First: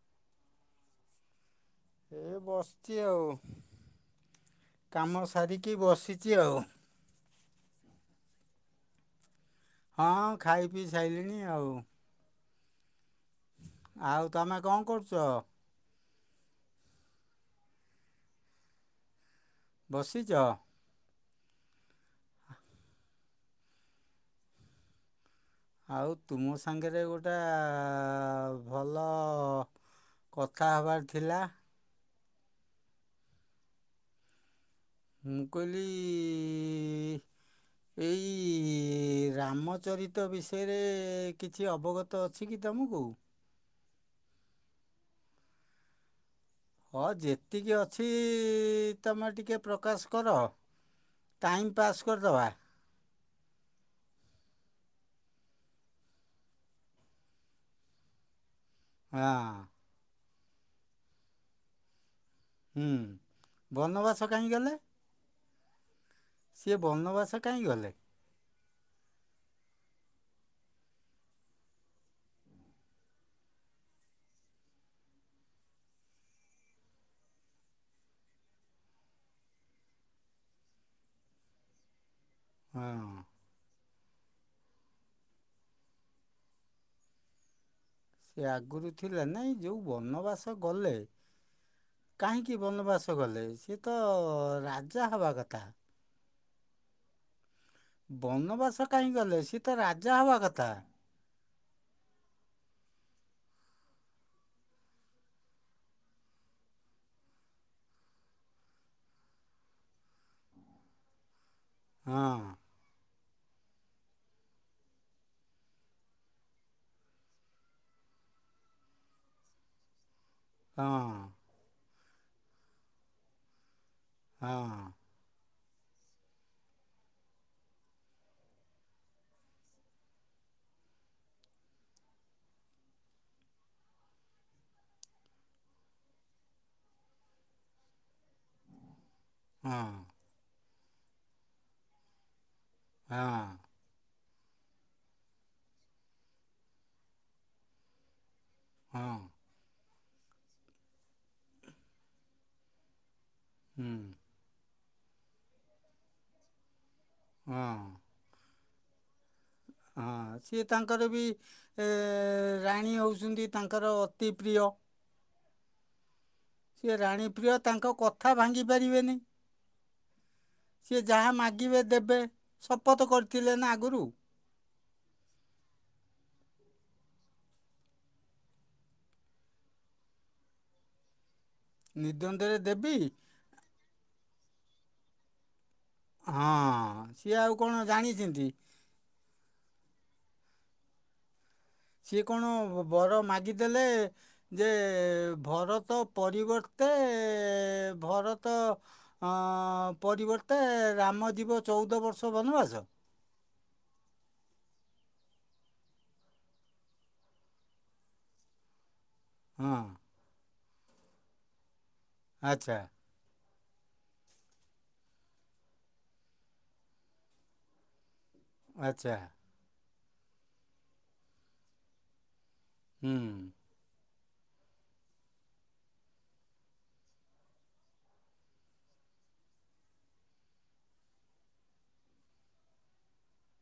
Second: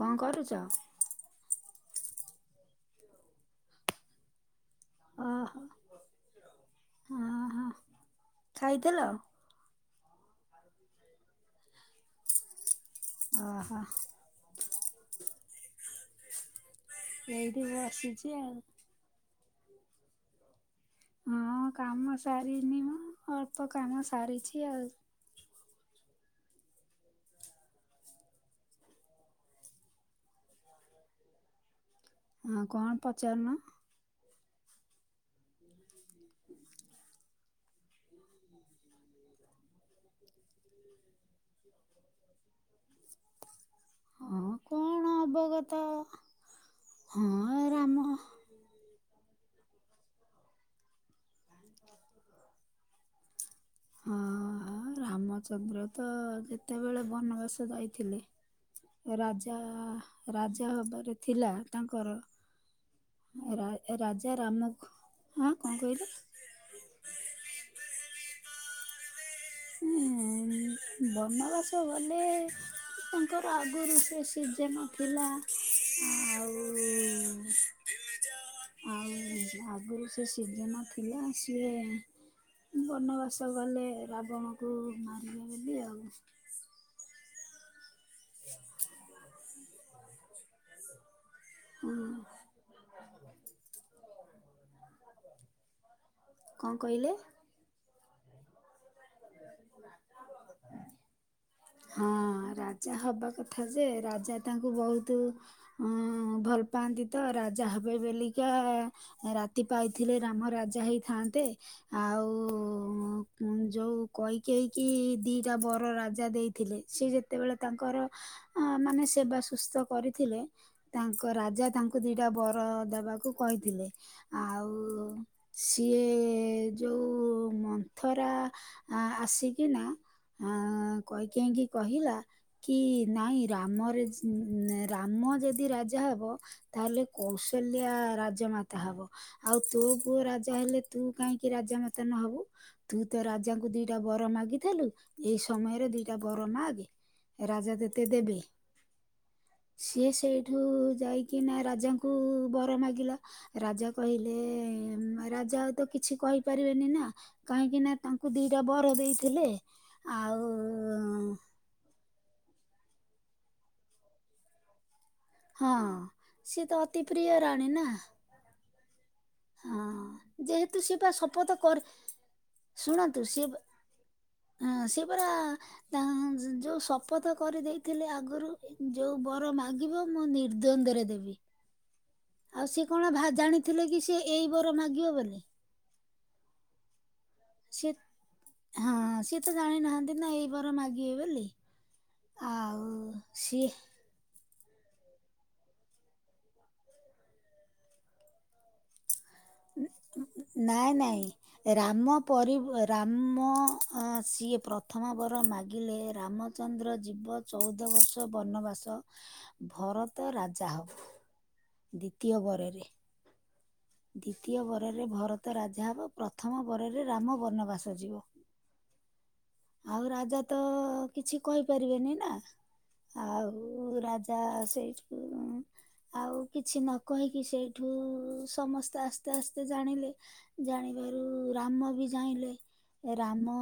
କଁ କରୁଚ? ଏ ବସଚି ଆଉ, କାମ ସାରିକି ବସିଚି ଆଉ। ହଁ ହଁ ଖାଇଥିଲ? ହଁ ଖାଇ ପିଇ ସାଇଲିଣି ଆଉ। ଅ ହଁ। ଆଉ ତମେ କଁ କରୁଚ? ଏଇଠି ବସିଚି ଆଉ। ବସିଚ। ହଁ କାମ ସାରିନି ମୁଁ ଅଳ୍ପ କାମ ସାରିଚି ଆଉ। ଆଉ ତୁମ ସାଙ୍ଗରେ ଗୋଟେ ଭଲ କଥା ହବାର ଥିଲା। ହଁ କଣ ପଚାରନ। ମୁ କହିଲି ଏଇ ରାମଚରିତ ବିଷୟରେ କିଛି ଅବଗ ତ ଅଛି କି ତମକୁ? ହଁ କଣ ଅବଗତ ହ ହଁ ଯେତିକି ରାମ ଅଛି ଇ ତମେ ଟିକେ ପ୍ରକାଶ କର ଟାଇମ୍ ପାସ୍ କରଦବା। ହଁ ରାମଚନ୍ଦ୍ର ତ ଯେତେବେଳେ ବନବାସ ଯାଇଥିଲେ। ରାଜା ହଁ ରାଜା ହବାରେ ଥିଲା ତାଙ୍କର। ହୁଁ ରା ବନବାସ ରାଜା କାହିଁ ଗଲେ ରାମ ଅଁ କଁ କହିଲେ? ସିଏ ବନବାସ କାଇଁ ଗଲେ? ଉଁ ବନବାସ ଗଲେ ତାଙ୍କର ଆଗରୁ ସେ ସିଜନ ଥିଲା ଆଉ ଆଉ ଆଗରୁ ସେ ସିଜନ ଥିଲା ସିଏ ହଁ ବନବାସ ଗଲେ ରାବଣକୁ ମାରିବେ ବୋଲି। ଆଉ। ସେ ଆଗରୁ ଥିଲା ନାଇଁ ଯୋଉ ବନବାସ ଗଲେ ହୁଁ କାହିଁକି ବନବାସ ଗଲେ ସିଏ ତ ରାଜା ହବା କଥା। କଁ କହିଲେ? ବନବାସ କାହିଁ ଗଲେ ସିଏ ତ ରାଜା ହବା କଥା? ହଁ ରାଜା ହବା କଥା ଯେ ରାଜା ତାଙ୍କୁ ବହୁତୁ ଉଁ ଭଲ ପାଆନ୍ତି ତ ରାଜା ହେବେ ବେଲିକା ରାତି ପାଇଥିଲେ ରାମ ରାଜା ହେଇଥାନ୍ତେ। ହଁ। ଓ ଯୋଉ କଇକେଇ କି ଦିଟା ବର ରାଜା ଦେଇଥିଲେ ସେ ଯେତେବେଳେ ତାଙ୍କର ଅ ମାନେ ସେବା ସୁସ୍ଥ କରିଥିଲେ। ହଁ ତାଙ୍କ ରାଜା ତାଙ୍କୁ ଦିଟା ବର ଦବାକୁ କହିଥିଲେ। ଆଉ ହଁ। ସିଏ ଯୋଉ ମନ୍ଥରା ଆସିକିନା କୈକେୟୀ ଙ୍କୀ କହିଲା କି ନାଇଁ ରାମରେ ରାମ ଯଦି ରାଜା ହବ ତାହେଲେ କୌଶଲ୍ୟା ରାଜମା ତା ହବ ଆଉ ତୋ ହଁ ପୁଅ ରାଜା ହେଲେ ତୁ କାହିଁକି ରାଜା ମାତା ନହବୁ ତୁ ତ ରାଜା ହଁ ଦିଟା ବର ମାଗିଥିଲୁ ଏଇ ସମୟରେ ଦିଟା ବର ମାଗେ ରାଜା ତତେ ଦେବେ। ହଁ। ସିଏ ସେଇଠୁ ଯାଇକି ନା ରାଜାଙ୍କୁ ବର ମାଗିଲା ହୁଁ ରାଜା କହିଲେ ସେ ରାଜା ତ ଆଉ କିଛି କହିପାରିବେନି ନା ହଁ କାହିଁକି ନା ତାଙ୍କ କୁ ଦିଟା ବର ଦେଇଥିଲେ ହଁ ସିଏ ତାଙ୍କର ବି ଆଉ ଏ ରାଣୀ ହେଉଛନ୍ତି ତାଙ୍କର ଅତି ପ୍ରିୟ। ହଁ ସିଏ ତ ଅତି ପ୍ରିୟ ରାଣୀ ନା। କଥା ଭାଙ୍ଗିପାରିବେନି। ହଁ ଯେହେତୁ ସିଏ ବା ଯାହା ଶପଥ କରି ମାଗିବେ ଦେବେ ଶପଥ ଶୁଣନ୍ତୁ ସିଏ କରିଥିଲେ ବା- ନା ଆଗରୁ। ହଁ ସେ ପୁରା ତା ଯୋଉ ଶପଥ କରିଦେଇଥିଲେ ଆଗରୁ ଯୋଉ ବର ମାଗିବ ମୁଁ ନିର୍ଦ୍ଵନ୍ଦରେ ଦେବି ନିଦ୍ୱନ୍ଦରେ ଆଉ ସେ ଦେବି କଣ ଭା ଜାଣି ଥିଲେ କି ସେ ଏଇ ବର ମାଗିବ ବୋଲି। ହଁ ସିଏ ଆଉ କଣ ସିଏ ଜାଣିଛନ୍ତି। ହଁ ସିଏ ତ ଜାଣିନାହାନ୍ତି ନା ଏଇ ବାର ମାଗିବେ ବୋଲି। ସିଏ କଣ ଆଉ ବର ସିଏ ମାଗିଦେଲେ ଯେ ଭରତ ପରିବର୍ତ୍ତେ ଏ ଭରତ ହଁ ପରିବର୍ତ୍ତେ ନାଇଁ ରାମଜୀବ ଚଉଦ ବର୍ଷ ବନବାସ। ମୋ ହ ସିଏ ପ୍ରଥମ ବର ମାଗିଲେ ରାମଚନ୍ଦ୍ର ଜୀବ ଚଉଦ ବର୍ଷ ବନବାସ। ହଁ ଭରତ ରାଜା ହବ ଦ୍ଵିତୀୟ ବର ଆଚ୍ଛା ରେ। ଦ୍ଵିତୀୟ ବରରେ ଭରତ ରାଜା ହେବ ପ୍ରଥମ ବରରେ ରାମ ବନବାସ ଯିବ। ଆଚ୍ଛା। ଆଉ ରାଜା ତ କିଛି କହିପାରିବେନି ନା। ହୁଁ। ଆଉ ରାଜା ସେଇଠୁ ଆଉ କିଛି ନ କହିକି ସେଇଠୁ ସମସ୍ତେ ଆସ୍ତେ ଆସ୍ତେ ଜାଣିଲେ। ଜାଣିବାରୁ ରାମ ବି ଚାହିଁଲେ ରାମ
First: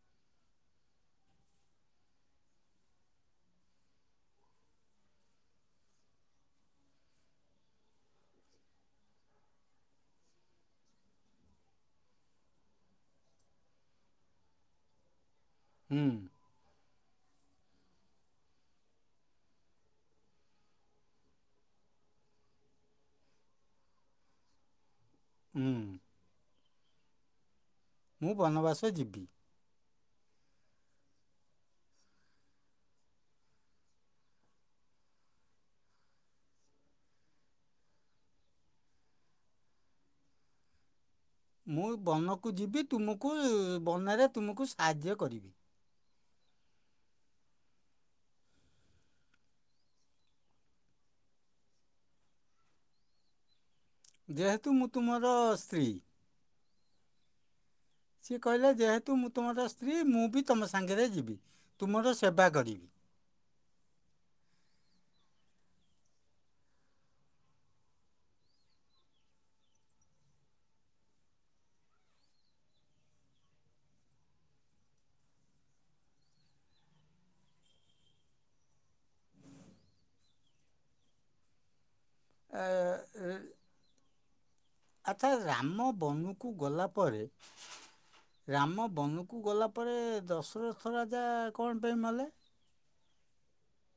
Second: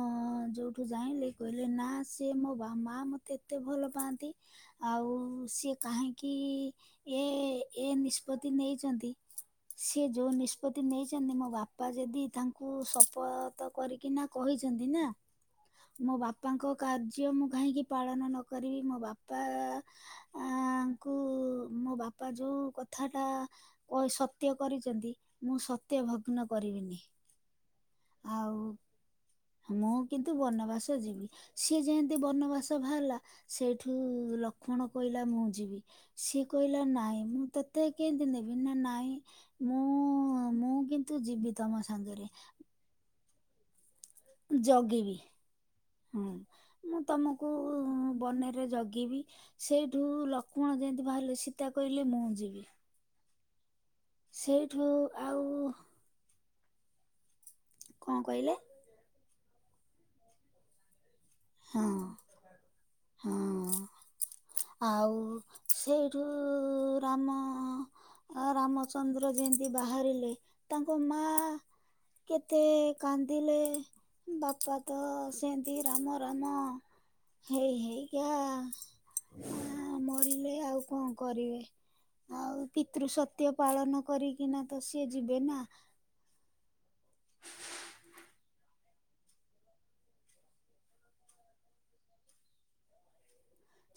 ଯୋଉ ଠୁ ଜାଇଲେ କହିଲେ ନା ସିଏ ମୋ ମା ମତେ ଏତେ ଭଲ ପାଆନ୍ତି। ଆଉ ସିଏ କାହିଁକି ଏ ଏ ନିଷ୍ପତ୍ତି ନେଇଛନ୍ତି। ସେ ଯୋଉ ନିଷ୍ପତି ନେଇଛନ୍ତି ମୋ ବାପା ଯଦି ତାଙ୍କୁ ଶପଥ ତ କରିକି ନା କହିଛନ୍ତି ନା ହୁଁ ମୋ ବାପାଙ୍କ କାର୍ଯ୍ୟ ମୁଁ କାହିଁକି ପାଳନ ନ କରିବି ମୋ ବାପା ଆଙ୍କୁ ମୋ ବାପା ଯୋଉ କଥା ଟା ସତ୍ୟ କରିଛନ୍ତି ମୁଁ ହୁଁ ସତ୍ୟ ଭଗ୍ନ କରିବିନି। ମୁଁ ଆଉ ବନବାସ ଯିବି। ମୁଁ କିନ୍ତୁ ବନବାସ ଯିବି ସିଏ ଯେମିତି ବନବାସ ବାହାରିଲା। ସେଇଠୁ ଲକ୍ଷ୍ମଣ କହିଲା ମୁଁ ଯିବି। ସିଏ କହିଲା ନାଇଁ ମୁଁ ତତେ କେନତି ନେବି ନା ନାଇଁ ମୁଁ ମୁଁ କିନ୍ତୁ ଯିବି। ତମ ମୁଁ ସାଙ୍ଗରେ ବନକୁ ଯିବି ତୁମକୁ ବନରେ ତୁମକୁ ଯଗିଵି ସାହାଯ୍ୟ କରିବି ହୁଁ। ମୁଁ ତୁମକୁ ବନରେ ଜଗିବି। ସେଇଠୁ ଲକ୍ଷ୍ମଣ ଯେମିତି ବାହାରିଲେ ସୀତା କହିଲେ ମୁଁ ଯିବି। ଯେହେତୁ ସେଇଠୁ ମୁଁ ତୁମର ଆଉ ସ୍ତ୍ରୀ। ସିଏ କହିଲେ ଯେହେତୁ ମୁଁ ତୁମର ସ୍ତ୍ରୀ ମୁଁ ବି ତମ ସାଙ୍ଗରେ ଯିବି, ହଁ ତୁମର ସେବା କରିବି। ହଁ ଆଉ ସେଇଠୁ ରାମ। ଆ ରାମଚନ୍ଦ୍ର ଯେମିତି ବାହାରିଲେ ତାଙ୍କ ମାଆ। କେତେ କାନ୍ଦିଲେ। ବାପା ତ ସେନତି ରାମ ରାମ ହେଇ ହେଇ ହେଇକା। ହଁ। ମରିଲେ ଆଉ କଣ କରିବେ? ଆଉ ପିତୃ ସତ୍ୟ ପାଳନ କରିକିନା ତ ସିଏ ଯିବେ ନା। ବନୁକୁ ଗଲା ପରେ। ରାମ ବନୁକୁ ଗଲା ପରେ ଦଶରଥ ରାଜା କଣ ପାଇଁ ମଲେ?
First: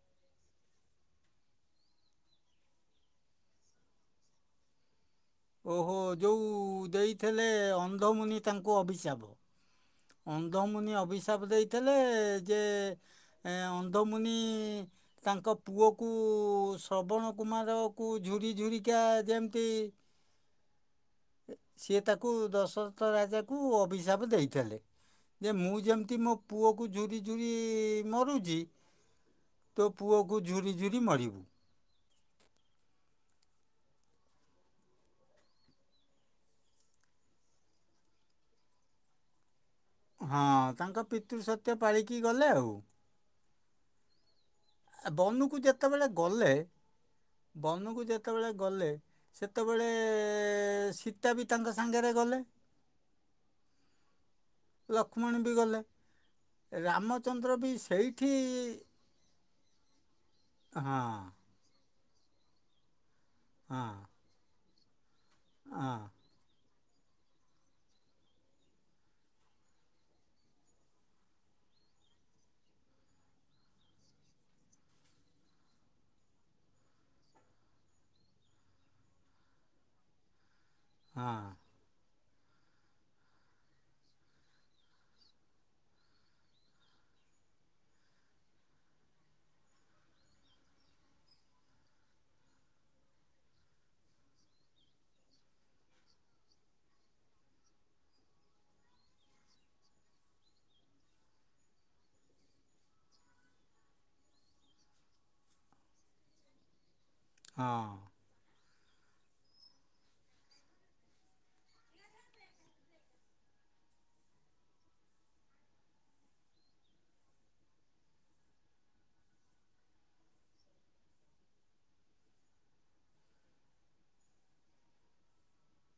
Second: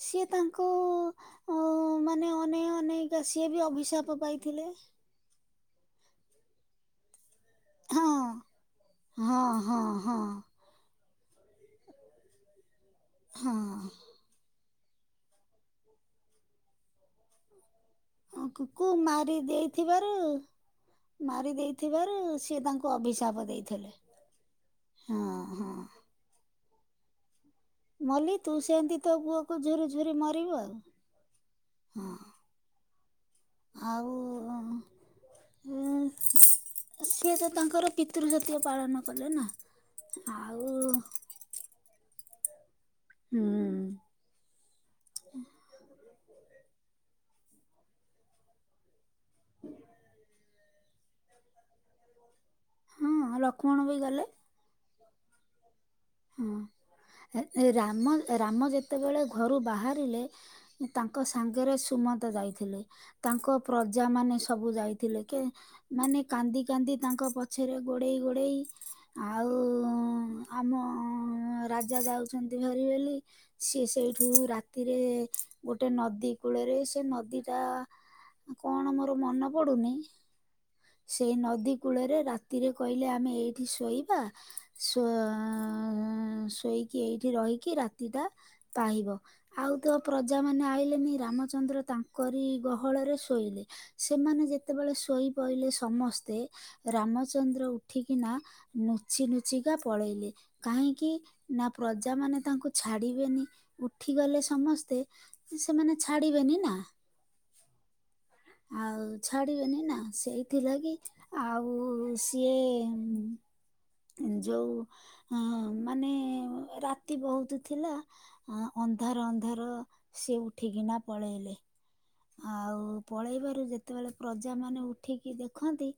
ସିଏ ତାଙ୍କୁ ଅଉ ମାନେ ଅନେଇ ଅନେଇକା ସିଏ ବି ଅଭିଶାପ ପାଇଥିଲେ। ଓହୋ ଯୋଉ ଦେଇଥେଲେ ହଁ ଅନ୍ଧମୁନି ତାଙ୍କୁ ଅଭିଶାପ। ହଁ ହଁ ହଁ ଅନ୍ଧ ଅନ୍ଧମୁନି ଅଭିଶାପ ଦେଇଥିଲେ ଯେ ଏ ଅନ୍ଧମୁନି। ତାଙ୍କ ପୁଅକୁ ଶ୍ରବଣ କୁମାରକୁ ହଁ ଝୁରି କୁକୁ ଝୁରିକା ମାରି ଯେମିତି। [unintelligible] ସିଏ ତାକୁ ସିଏ ତାଙ୍କୁ ଦଶରଥ ଅଭିଶାପ ରାଜାକୁ ଦେଇଥିଲେ। ଅଭିଶାପ ଦେଇଥେଲେ ହଁ ଯେ ହଁ ମୁଁ ଯେମି ତି ମୋ ପୁଅ କୁ ଝୁରି ଝୁରି ମଲ୍ଲି ତୁ ମରୁଛି, ସେମିତି ତୋ ପୁଅକୁ ଝୁରି ତୋ ଝୁରି ପୁଅ କୁ ମରିବୁ ଆଉ। ଝୁରି ଝୁରି ମରିବୁ। ହଁ। ଆଉ ହଁ ହଁ। ସିଏ ତ ତାଙ୍କର ପିତୃ ସତ୍ୟ ପାଳନ କଲେ ନା। ହଁ ଆଉ ତାଙ୍କ ପିତୃ ସତ୍ୟ ପାଳିକି ଗଲେ ଆଉ। ହୁଁ। ବନୁକୁ ଯେତେବେଳେ ଗଲେ, ବନୁକୁ ଯେତେବେଳେ ଗଲେ। ସେତେବେଳେ ସୀତା ବି ତାଙ୍କ ସାଙ୍ଗରେ ଗଲେ। ହଁ, ଲକ୍ଷ୍ମଣ ବି ଗଲେ। ଲକ୍ଷ୍ମଣ ବି ଗଲେ। ହଁ ରାମଚନ୍ଦ୍ର ରା ବି ରାମ ସେଇଠି ରାମ ଯେତେବେଳେ ଘରୁ ବାହାରିଲେ ତାଙ୍କ ହଁ ସାଙ୍ଗ ଆଗରେ ସୁମନ୍ତ ଯାଇଥିଲେ, ତାଙ୍କ ପ୍ରଜା ହଁ ମାନେ ସବୁ ଯାଇଥିଲେ। କେ ହଁ ମାନେ, କାନ୍ଦି କାନ୍ଦି ତାଙ୍କ ପଛରେ ଗୋଡ଼େଇ ଗୋଡ଼େଇ ଆଉ ଆମ। [unintelligible] ରାଜା ଯାଉଛନ୍ତିଭାରି ବୋଲି। ସିଏ ସେଇଠୁ ରାତିରେ ଗୋଟେ ନଦୀ କୂଳରେ ସେ ନଦୀଟା। କଣ ମୋର ମନେ ପଡୁନି ସେଇ ହଁ ନଦୀ। କୂଳରେ ରାତିରେ କହିଲେ ଆମେ ଏଇଠି ଶୋଇବା। ଶୋ ଉଁ ଉଁ। ଶୋଇକି ଏଇଠି ରହିକି ରାତିଟା ପାହିବ। ଆଉ ତ ପ୍ରଜା ମାନେ ଆଇଲେନି ରାମଚନ୍ଦ୍ର ତାଙ୍କରି ଗହଳରେ ଶୋଇଲେ। ସେମାନେ ଯେତେବେଳେ ଶୋଇପଇଲେ ସମସ୍ତେ। ରାମଚନ୍ଦ୍ର ଉଠିକିନା ନୁଚି ନୁଚିକା ପଳେଇଲେ। କାହିଁକି, ନା ପ୍ରଜା ମାନେ ତାଙ୍କୁ ଛାଡିବେନି ଉଠିଗଲେ ସମସ୍ତେ। ସେମାନେ ଛାଡିବେନି ନା। ହଁ। ଆଉ ଛାଡିବେନି ନା ସେଇଥିଲାଗି ଆଉ ସିଏ, ଯୋଉ ଅ ମାନେ ରାତି ବହୁତ ଥିଲା ଅ ଅନ୍ଧାର ଅନ୍ଧାର ସିଏ ଉଠିକିନା ପଳେଇଲେ। ଆଉ ପଳେଇବାରୁ ଯେତେବେଳେ ପ୍ରଜା ମାନେ ଉଠିକି ଦେଖନ୍ତି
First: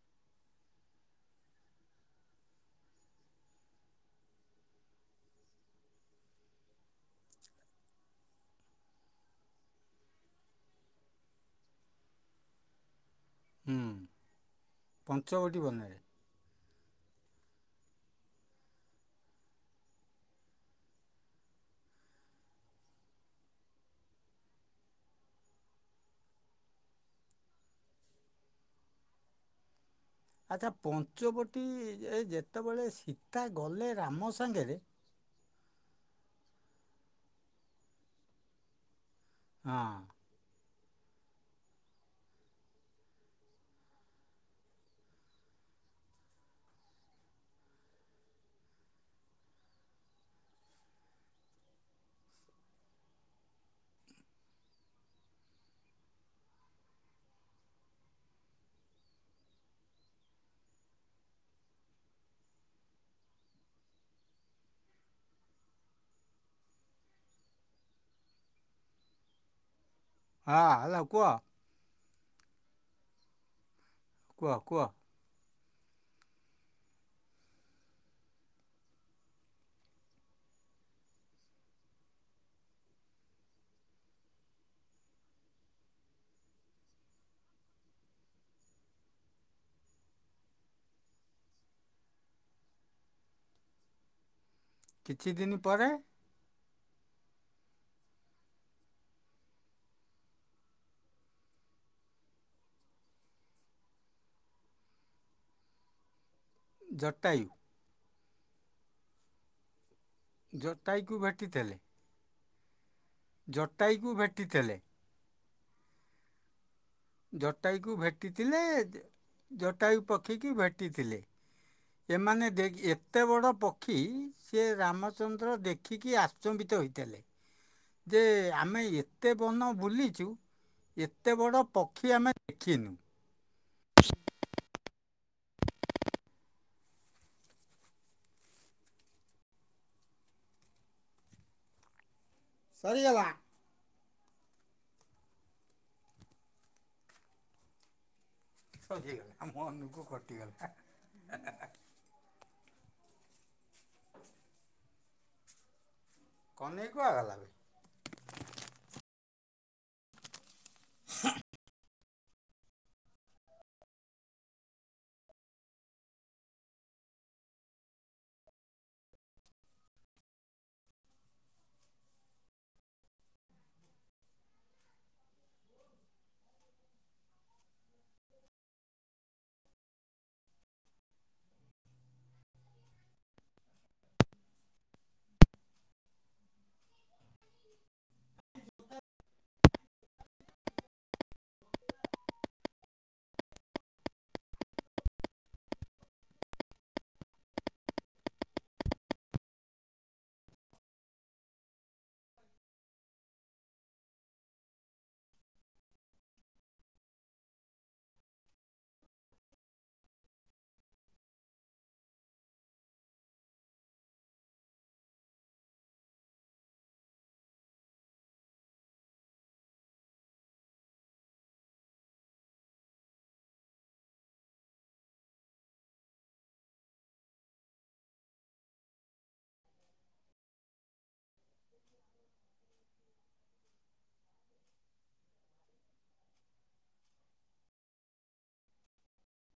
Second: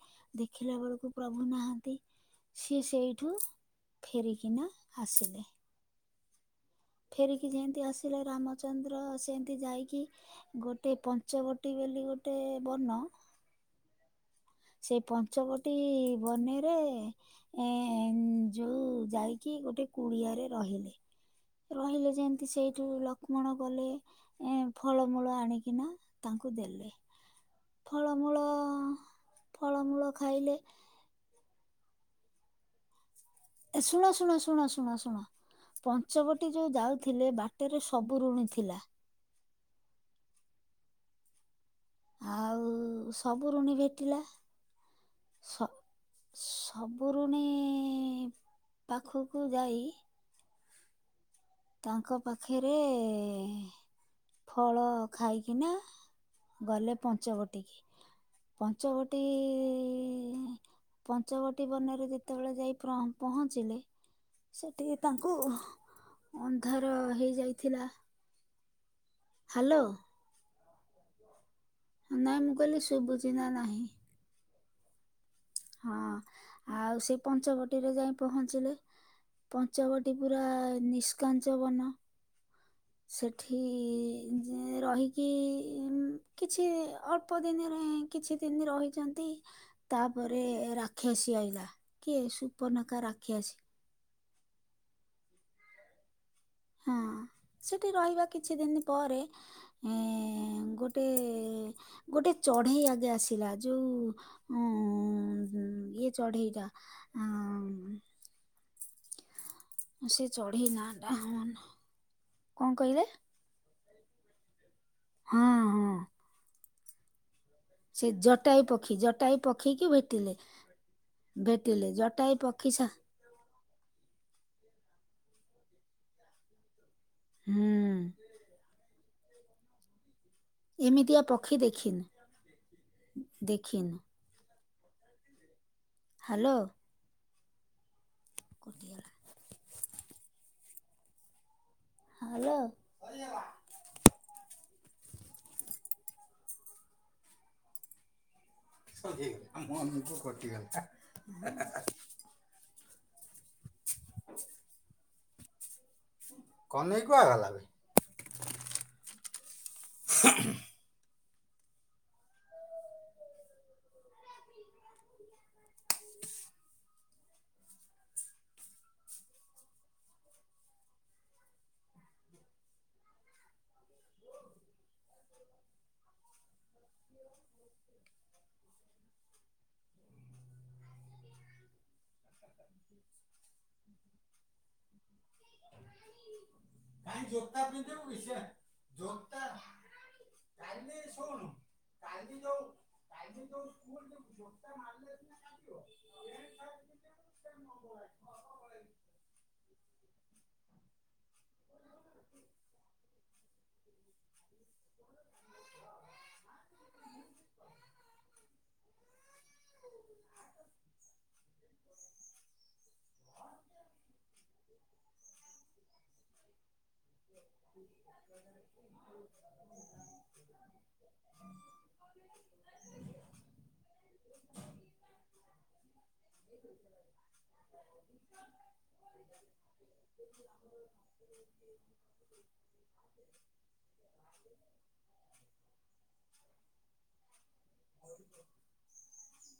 ଦେଖିଲା ବେଳକୁ ପ୍ରଭୁ ନାହାନ୍ତି ସିଏ ସେଇଠୁ ଫେରିକନା ଆସିଲେ। ଫେରିକି ଯେନ୍ତି ଆସିଲେ ରାମଚନ୍ଦ୍ର ସେନ୍ତି ଯାଇକି ଗୋଟେ ପଞ୍ଚବଟୀ ବୋଲି ଗୋଟେ ବନ ହୁଁ। ସେ ପଞ୍ଚବଟୀ ବନେରେ ଏଁ ଯୋଉ ଯାଇକି ଗୋଟେ କୁଡିଆରେ ରହିଲେ। ରହିଲେ ଯେନ୍ତି ସେଇଠୁ ଲକ୍ଷ୍ମଣ ଗଲେ। ଏଁ ଫଳମୂଳ ଆଣିକିନା ତାଙ୍କୁ ଦେଲେ ଫଳମୂଳ ଫଳମୂଳ ଖାଇ ଆଚ୍ଛା ପଞ୍ଚବଟୀ ଏ ଯେତେବେଳେ ଶୀ ଏ ଶୁଣ ଶୁଣ ଶୁଣ ଶୁଣ ଶୁଣ ପଞ୍ଚବଟୀ ଯୋଉ ଯାଉଥିଲେ ବାଟରେ ସବୁ ଋଣୀ ଥିଲା। ଆ। ଆଉ ସବୁ ଋଣୀ ଭେଟିଲା। ସବୁଋଣୀ ପାଖକୁ ଯାଇ ତାଙ୍କ ପାଖରେ ଫଳ ଖାଇକିନା ଗଲେ ପଞ୍ଚବଟୀ କି। ପଞ୍ଚବଟୀ ପଞ୍ଚବଟୀ ବନରେ ଯେତେବେଳେ ଯାଇ ପହଞ୍ଚିଲେ ସେଠିକି ତାଙ୍କୁ ଅନ୍ଧାର ହେଇଯାଇଥିଲା। ହାଲୋ। ହଁ ହାଲୋ କୁହ? ନାହିଁ ମୁଁ କଇଲି ଶୁଭୁଚିନା ନାହିଁ? କୁଅ କୁଅ? ହଁ ଆଉ ସେ ପଞ୍ଚବଟୀରେ ଯାଇ ପହଞ୍ଚିଲେ। ପଞ୍ଚବଟୀ ପୁରା ନିଷ୍କାଞ୍ଚ ବନ। ସେଠି ରହିକି କିଛି ଅଳ୍ପ ଅଳ୍ପ ଦିନରେ କିଛି ଦିନ ରହିଛନ୍ତି। ତାପରେ ରାକ୍ଷସୀ ଆଇଲା କିଏ ସୁପନକା ରାକ୍ଷସୀ। କିଛି ଦିନ ପରେ ହଁ ସେଠି ରହିବା କିଛି ଦିନ ପରେ ଏଁ ଗୋଟେ ଗୋଟେ ଚଢେଇ ଆଗେ ଆସିଲା ଯୋଉ ଉଁ ଇଏ ଚଢେଇ ଟା। ଜଟାଇ। ସେ ଚଢେଇ ନା ଟା ଜଟାୟୁକୁ ମନେ ନାଇଁ କଣ କହିଲେ? ଜଟାଇକୁ ଭେଟିଥେଲେ। ହଁ ହଁ। ଜଟାୟୁକୁ ସେ ଜଟାଇ ଭେଟିଥିଲେ ପକ୍ଷୀ ଜ- ଜଟାଇ ପକ୍ଷୀକି ଜଟାୟୁ ଭେଟିଲେ। ପକ୍ଷୀକି ଭେଟିଥିଲେ ଭେଟିଲେ ଜଟାଇ ଏମାନେ ପକ୍ଷୀ ଦେଖ- ସା ଏତେ ବଡ଼ ପକ୍ଷୀ ସିଏ ରାମଚନ୍ଦ୍ର ଦେଖିକି ଆଶ୍ଚମ୍ବିତ ହେଇଥେଲେ। ହୁଁ। ଯେ ଆମେ ଏତେ ବନ ବୁଲିଛୁ ଏମିତିଆ ଏତେ ବଡ଼ ପକ୍ଷୀ ଆମେ ଦେଖିନୁ। ଦେଖିନ? ହ୍ୟାଲୋ କଟିଗଲା ହ୍ୟାଲୋ ସରିଗଲା। ସରି ସରିଗଲା ତା ମୋ ଅନୁକୁ ମନକୁ କଟିଗଲା। କହ୍ନେଇ କନେଇକୁ କୁଆଡ଼େ ଆଗଲା ଗଲା? ବେ ଭାଇ ଜୋତା ପି ଦେବ ବି ସେ ଜୋତା କାଲି ଶୁଣୁ କାଲି ଯୋଉ ସ୍କୁଲ ଯିବୁ ହ [unintelligible]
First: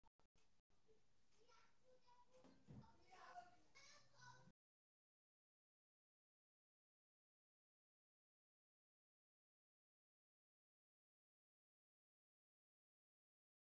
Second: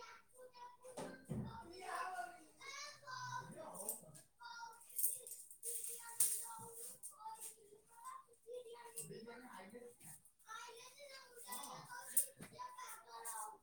ୟାକୁ ଦବୁ ନି କହୁଚି [unintelligible] [unintelligible] ହଉ ହଁ ହଁ।